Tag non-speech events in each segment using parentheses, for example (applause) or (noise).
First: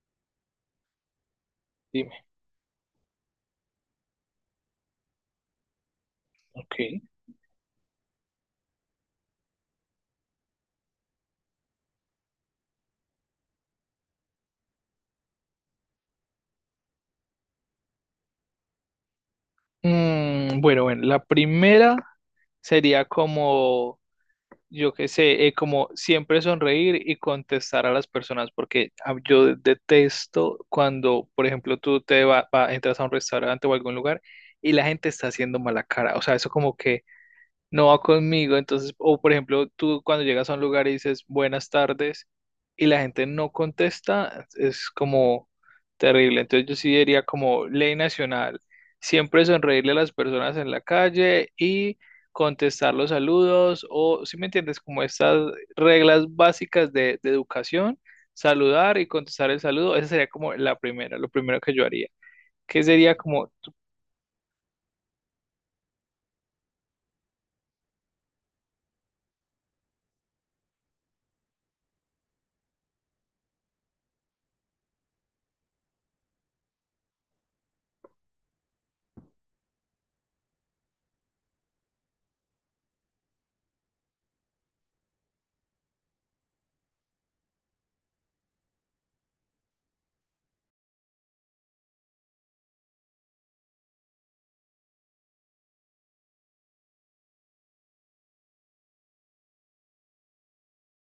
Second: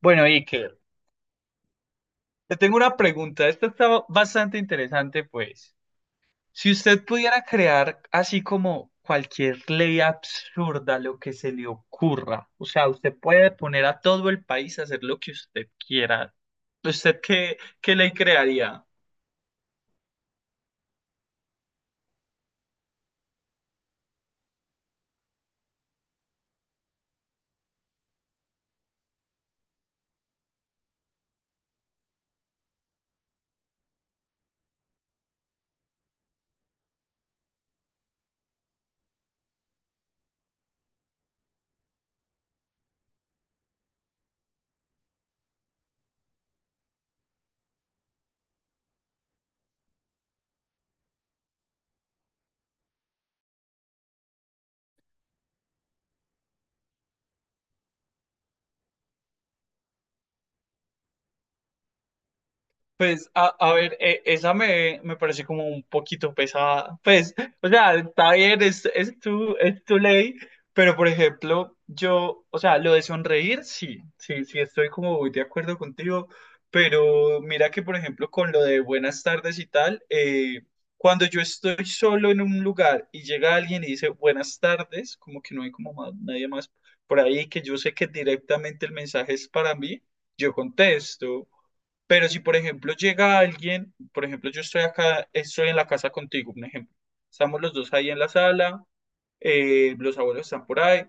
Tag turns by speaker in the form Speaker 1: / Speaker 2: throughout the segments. Speaker 1: Bueno, Iker,
Speaker 2: Dime,
Speaker 1: te tengo una pregunta. Esta está bastante interesante, pues. Si
Speaker 2: ok.
Speaker 1: usted pudiera crear así como cualquier ley absurda, lo que se le ocurra, o sea, usted puede poner a todo el país a hacer lo que usted quiera. ¿Usted qué ley crearía?
Speaker 2: Bueno, la primera sería como, yo qué sé, como siempre sonreír y contestar a las personas, porque yo detesto cuando, por ejemplo, tú te entras a un restaurante o algún lugar y la gente está haciendo mala cara. O sea, eso como que no va conmigo. Entonces, o por ejemplo, tú cuando llegas a un lugar y dices buenas tardes y la gente no contesta, es como terrible. Entonces yo sí diría como ley nacional, siempre sonreírle a las personas en la calle y contestar los saludos o, si me entiendes, como estas reglas básicas de educación, saludar y contestar el saludo, esa sería como la primera, lo primero que yo haría. ¿Qué sería
Speaker 1: Pues,
Speaker 2: como
Speaker 1: a ver, esa me parece como un poquito pesada. Pues, o sea, está bien, es tu ley, pero por ejemplo, yo, o sea, lo de sonreír, sí, sí, sí, estoy como muy de acuerdo contigo, pero mira que, por ejemplo, con lo de buenas tardes y tal, cuando yo estoy solo en un lugar y llega alguien y dice buenas tardes, como que no hay como nadie más por ahí, que yo sé que directamente el mensaje es para mí, yo contesto. Pero si, por ejemplo, llega alguien, por ejemplo, yo estoy acá, estoy en la casa contigo, un ejemplo. Estamos los dos ahí en la sala, los abuelos están por ahí,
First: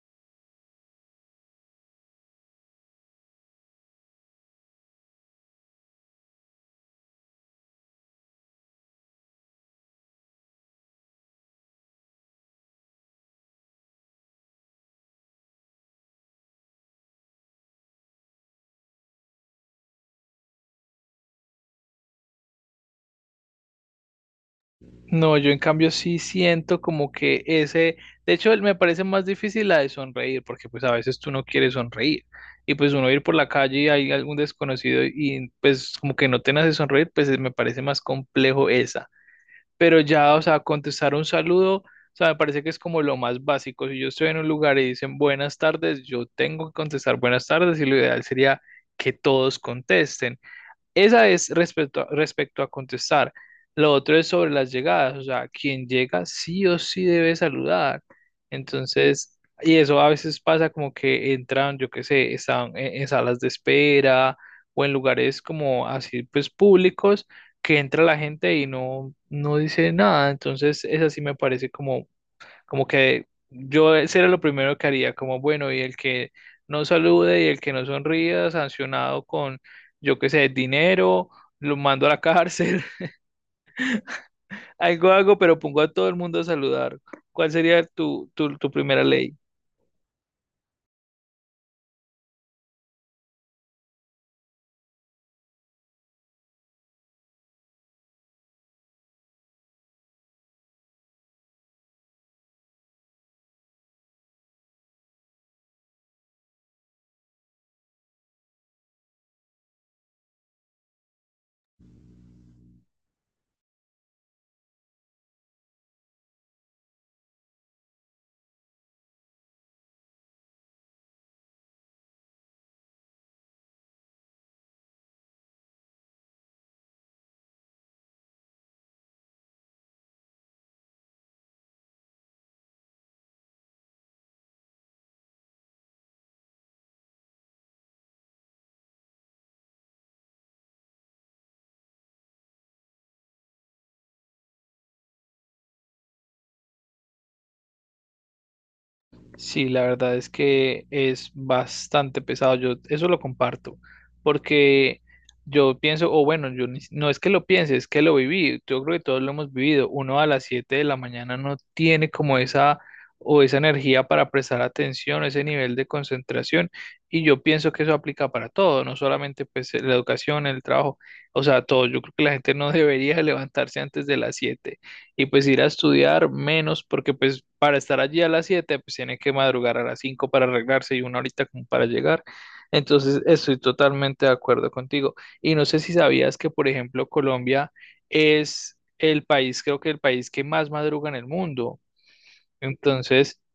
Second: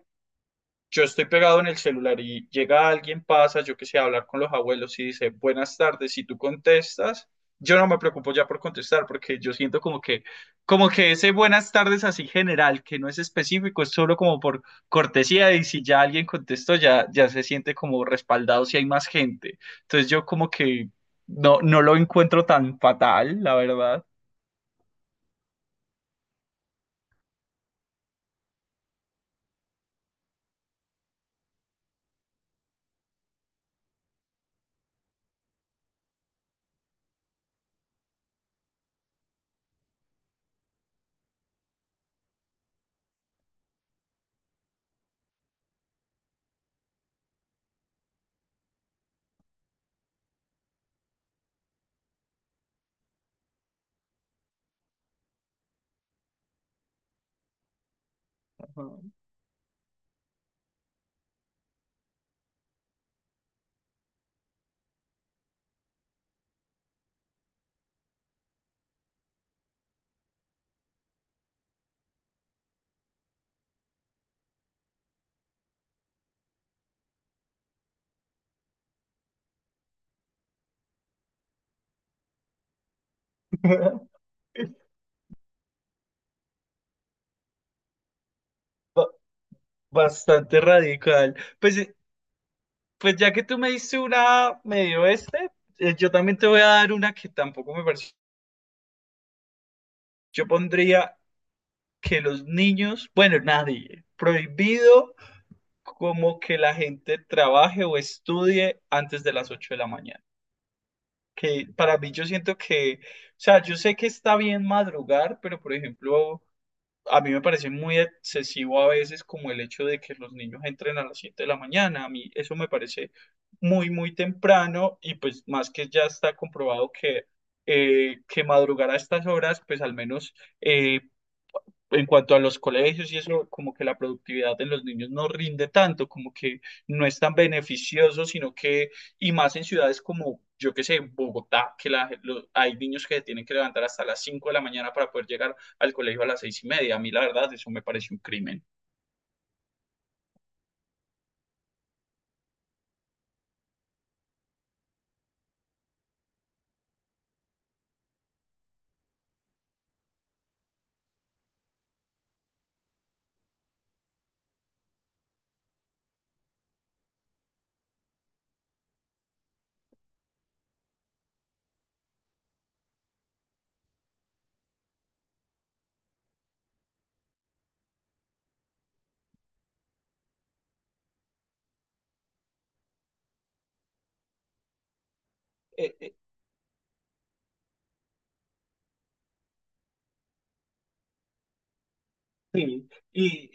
Speaker 1: yo estoy pegado en el celular y llega alguien, pasa, yo que sé, a hablar con los abuelos y dice, buenas tardes, si tú contestas, yo no me preocupo ya por contestar porque yo siento como que ese buenas tardes así general, que no es específico, es solo como por cortesía y si ya alguien contestó, ya, ya se siente como respaldado si hay más gente. Entonces yo como que no, no lo encuentro tan fatal, la verdad.
Speaker 2: No, yo en cambio sí siento como que ese, de hecho él me parece más difícil la de sonreír, porque pues a veces tú no quieres sonreír y pues uno ir por la calle y hay algún desconocido y pues como que no te nace sonreír, pues me parece más complejo esa. Pero ya, o sea, contestar un saludo, o sea, me parece que es como lo más básico. Si yo estoy en un lugar y dicen buenas tardes, yo tengo que contestar buenas tardes y lo ideal sería que todos contesten. Esa es respecto a contestar. Lo otro es sobre las llegadas, o sea, quien llega sí o sí debe saludar.
Speaker 1: Ajá.
Speaker 2: Entonces, y eso a veces pasa como que entran, yo qué sé, están en salas de espera o en lugares como así, pues públicos, que entra la gente y no dice nada. Entonces, esa sí me parece como como que yo ese era lo primero que haría, como bueno, y el que no salude y el que no sonría, sancionado con, yo qué sé, dinero, lo mando a la cárcel,
Speaker 1: (laughs)
Speaker 2: (laughs) algo hago, pero pongo a todo el mundo a saludar. ¿Cuál sería tu primera
Speaker 1: Ba-
Speaker 2: ley?
Speaker 1: Bastante radical. Pues ya que tú me diste una medio este, yo también te voy a dar una que tampoco me parece. Yo pondría que los niños, bueno, nadie, prohibido como que la gente trabaje o estudie antes de las 8 de la mañana. Que para mí yo siento que, o sea, yo sé que está bien madrugar, pero por ejemplo, a mí me parece muy excesivo a veces como el hecho de que los niños entren a las 7 de la mañana. A mí eso me parece muy, muy temprano y pues más que ya está comprobado que madrugar a estas horas, pues al menos eh, en cuanto a los colegios y eso, como que la productividad de los niños no rinde tanto, como que no es tan beneficioso, sino que, y más en ciudades como, yo qué sé, Bogotá, que hay niños que se tienen que levantar hasta las 5 de la mañana para poder llegar al colegio a las 6:30. A mí, la verdad, eso me parece un crimen.
Speaker 2: Sí, la verdad es que es bastante pesado. Yo eso lo comparto, porque yo pienso, o bueno, yo ni si- no es que lo piense, es que lo viví. Yo creo que todos lo hemos vivido. Uno a las 7 de la mañana no tiene como esa o esa energía para prestar atención, ese nivel de concentración. Y yo pienso que eso aplica para todo, no solamente pues la educación, el trabajo, o sea, todo. Yo creo que la gente no (laughs) debería levantarse antes de las 7 y pues ir a estudiar menos, porque pues para estar allí a las 7 pues tiene que madrugar a las 5 para arreglarse y una horita como para llegar. Entonces, estoy totalmente de acuerdo contigo. Y no sé si
Speaker 1: Eh, eh,
Speaker 2: sabías que, por ejemplo, Colombia es el país, creo que el país que más madruga en el mundo.
Speaker 1: sí,
Speaker 2: Entonces,
Speaker 1: y,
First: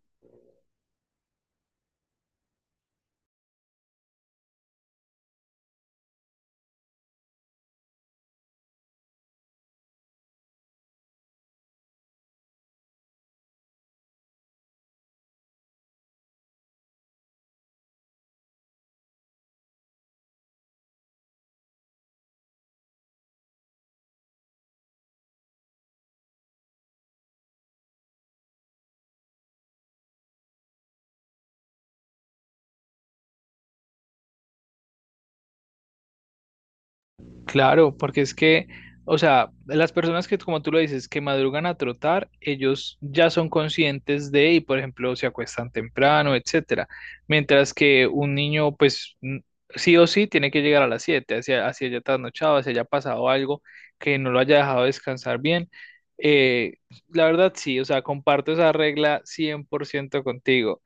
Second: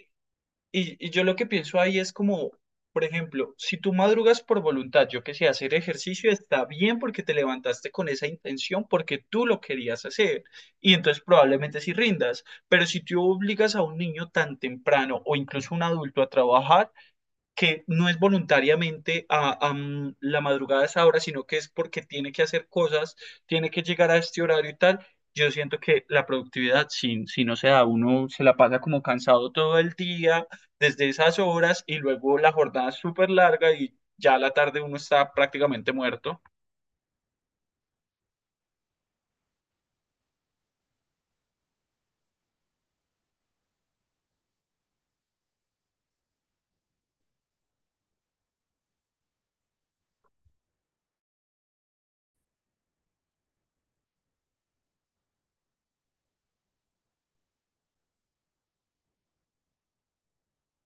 Speaker 1: Y, y yo lo que pienso ahí es como, por ejemplo, si tú madrugas por voluntad, yo que sé, hacer ejercicio está bien porque te levantaste con esa intención, porque tú lo querías hacer, y entonces probablemente sí rindas, pero si tú obligas a un niño tan temprano o incluso un adulto a trabajar, que no es voluntariamente a la madrugada a esa hora, sino que es porque tiene que hacer cosas, tiene que llegar a este horario y tal. Yo siento que la productividad, si, si no se da, uno se la pasa como cansado todo el día, desde esas horas, y luego la jornada es súper larga y ya a la tarde uno está prácticamente muerto. (laughs)
Speaker 2: claro, porque es que, o sea, las personas que, como tú lo dices, que madrugan a trotar, ellos ya son conscientes de, y por ejemplo, se acuestan temprano, etcétera. Mientras que un niño, pues, n- sí o sí tiene que llegar a las 7, hacia, hacia haya trasnochado, hacia haya pasado algo que no lo haya dejado descansar bien. Eh, la verdad, sí, o sea, comparto esa regla 100% contigo.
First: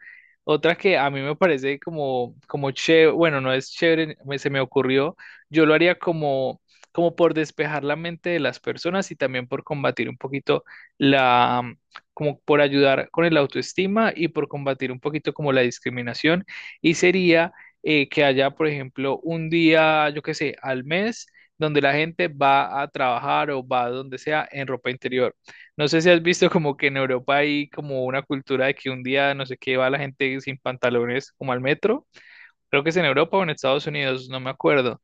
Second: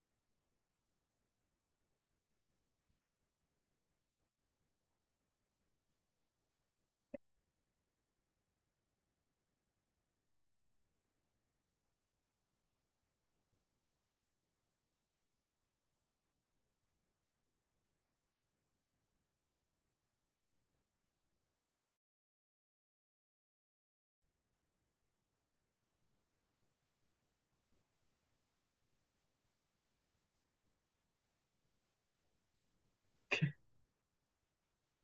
Speaker 2: Otra que a mí me parece como, como chévere, bueno, no es chévere, me- se me ocurrió yo lo haría como, como por despejar la mente de las personas y también por combatir un poquito la, como por ayudar con el autoestima y por combatir un poquito como la discriminación. Y sería que haya, por ejemplo, un día, yo qué sé, al mes, donde la gente va a trabajar o va a donde sea en ropa interior. No sé si has visto como que en Europa hay como una cultura de que un día, no sé qué, va la gente sin pantalones como al metro. Creo que es en Europa o en Estados Unidos, no me acuerdo.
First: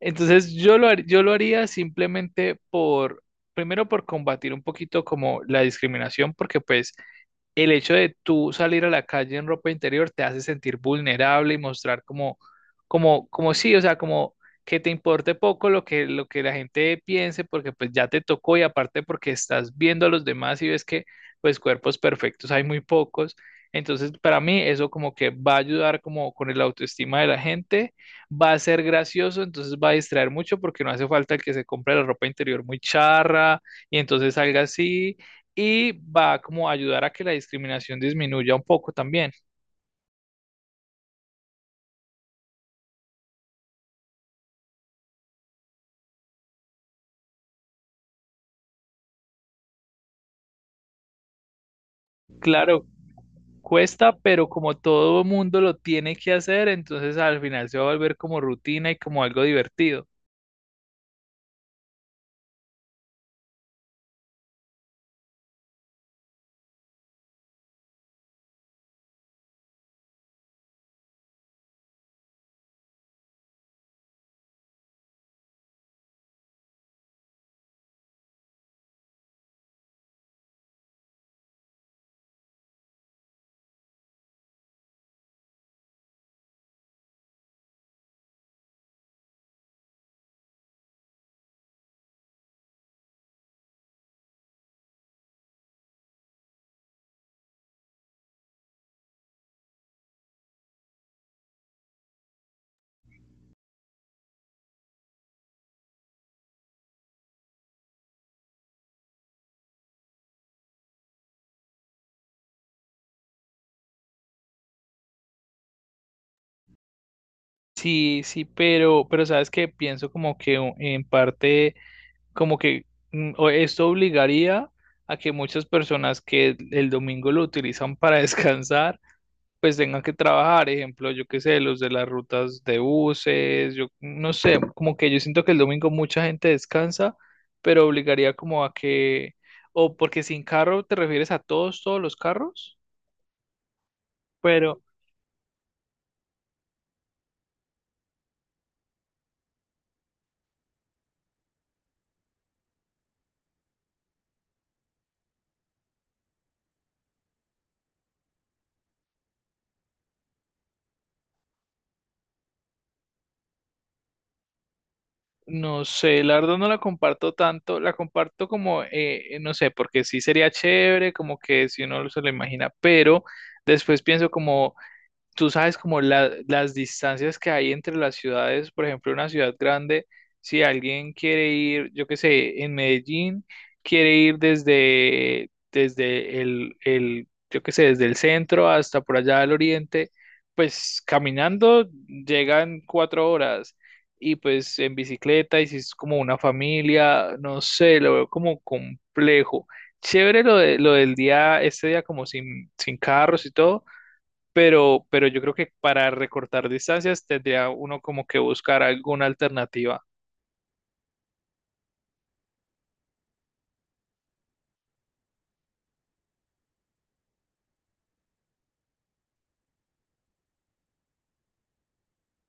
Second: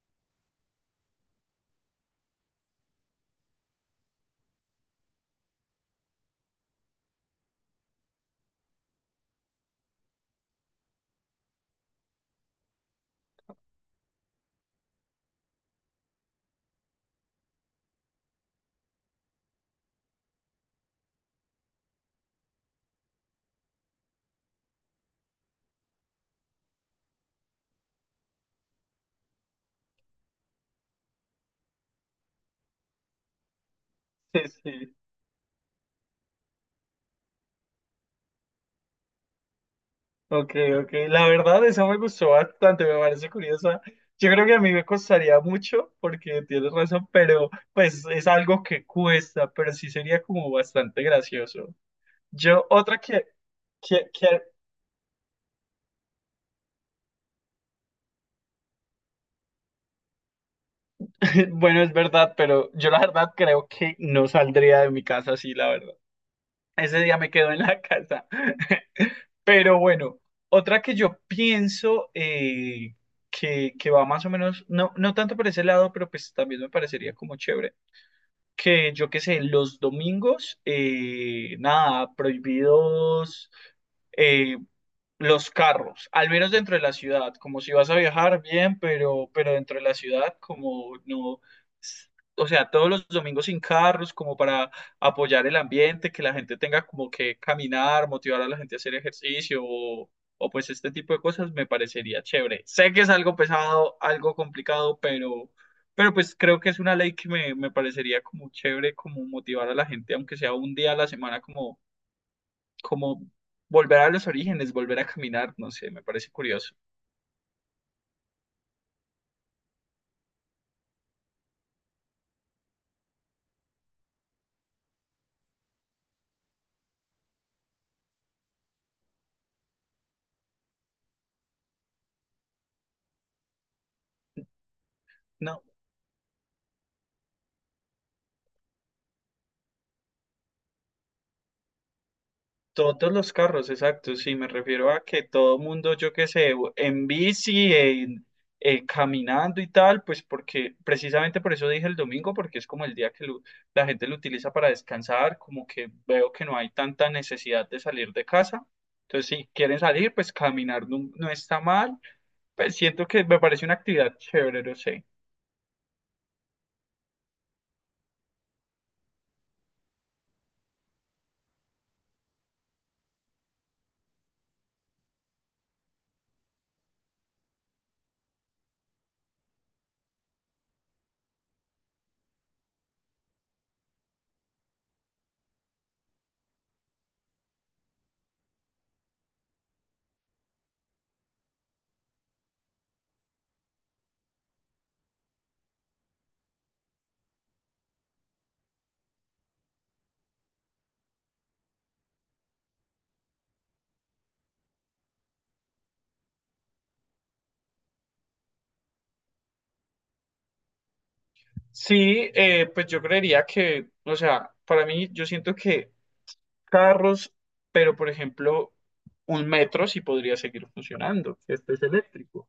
Speaker 2: Entonces yo lo, har- yo lo haría simplemente por, primero por combatir un poquito como la discriminación, porque pues el hecho de tú salir a la calle en ropa interior te hace sentir vulnerable y mostrar como, como, como sí, o sea, como que te importe poco lo que la gente piense, porque pues ya te tocó y aparte porque estás viendo a los demás y ves que pues cuerpos perfectos hay muy pocos. Entonces, para mí eso como que va a ayudar como con el autoestima de la gente, va a ser gracioso, entonces va a distraer mucho porque no hace falta que se compre la ropa interior muy charra y entonces
Speaker 1: Sí,
Speaker 2: salga
Speaker 1: sí.
Speaker 2: así y va como a ayudar a que la discriminación disminuya un poco también.
Speaker 1: Ok, ok. La verdad, esa me gustó bastante, me parece curiosa. Yo creo que a mí me costaría mucho, porque tienes razón, pero pues es algo que cuesta, pero sí sería como bastante gracioso. Yo,
Speaker 2: Claro,
Speaker 1: otra que, que,
Speaker 2: cuesta,
Speaker 1: que,
Speaker 2: pero como todo mundo lo tiene que hacer, entonces al final se va a volver como rutina y como algo divertido.
Speaker 1: (laughs) bueno, es verdad, pero yo la verdad creo que no saldría de mi casa así, la verdad. Ese día me quedo en la (laughs) casa. Pero bueno, otra que yo pienso que va más o menos, no, no tanto por ese lado, pero pues también me parecería como chévere que yo qué sé, los domingos, nada, prohibidos. eh, los carros, al menos dentro de la ciudad, como si vas a viajar, bien, pero dentro de la ciudad, como no, s- o sea, todos los domingos sin carros, como para apoyar el ambiente, que la gente tenga como que caminar, motivar a la gente a hacer ejercicio o pues este tipo de cosas, me parecería chévere. Sé que es algo pesado, algo complicado, pero pues creo que es una ley que me parecería como chévere, como motivar a la gente, aunque sea un día a la semana, como como volver a los orígenes, volver a caminar, no sé, me parece curioso.
Speaker 2: Sí, sí, pero sabes que pienso como que u- en parte, como que o esto obligaría a que muchas personas que el domingo lo utilizan para (laughs) descansar, pues tengan que trabajar, ejemplo, yo qué sé, los de las rutas de buses, yo no sé, como que yo siento que el
Speaker 1: No,
Speaker 2: domingo mucha gente descansa, pero obligaría como a que, o porque sin carro te refieres a todos, todos los carros,
Speaker 1: todos los carros, exacto, sí, me
Speaker 2: pero
Speaker 1: refiero a que todo mundo, yo qué sé, en bici, caminando y tal, pues porque precisamente por eso dije el domingo, porque es como el día que la gente lo utiliza para descansar, como que veo que no hay tanta necesidad de salir de casa. Entonces, si quieren salir, pues caminar no, no está mal. Pues siento que me parece una actividad chévere, no sé.
Speaker 2: no sé, la verdad no la comparto tanto, la comparto como, no sé, porque sí sería chévere, como que si uno se lo imagina, pero después pienso como tú sabes como la- las distancias que hay entre las ciudades, por ejemplo, una ciudad grande, si alguien quiere ir, yo qué sé, en Medellín, quiere ir desde, yo qué sé, desde el centro hasta por allá al oriente, pues caminando llegan 4 horas. Y pues en bicicleta, y si es como una familia, no sé, lo veo como complejo. Chévere lo de, lo del día, este día como sin carros y todo, pero yo creo que para recortar distancias tendría uno como que buscar alguna alternativa.
Speaker 1: Sí, pues yo creería que, o sea, para mí yo siento que carros, pero por ejemplo, un metro sí podría seguir funcionando, que este es eléctrico.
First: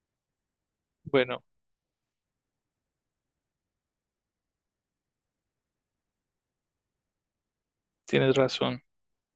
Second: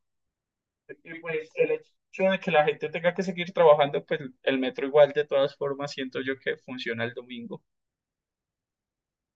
Speaker 1: Y
Speaker 2: Bueno,
Speaker 1: pues el hecho de que la gente tenga que seguir trabajando, pues el metro igual de todas formas siento yo que funciona el domingo.
Speaker 2: tienes razón.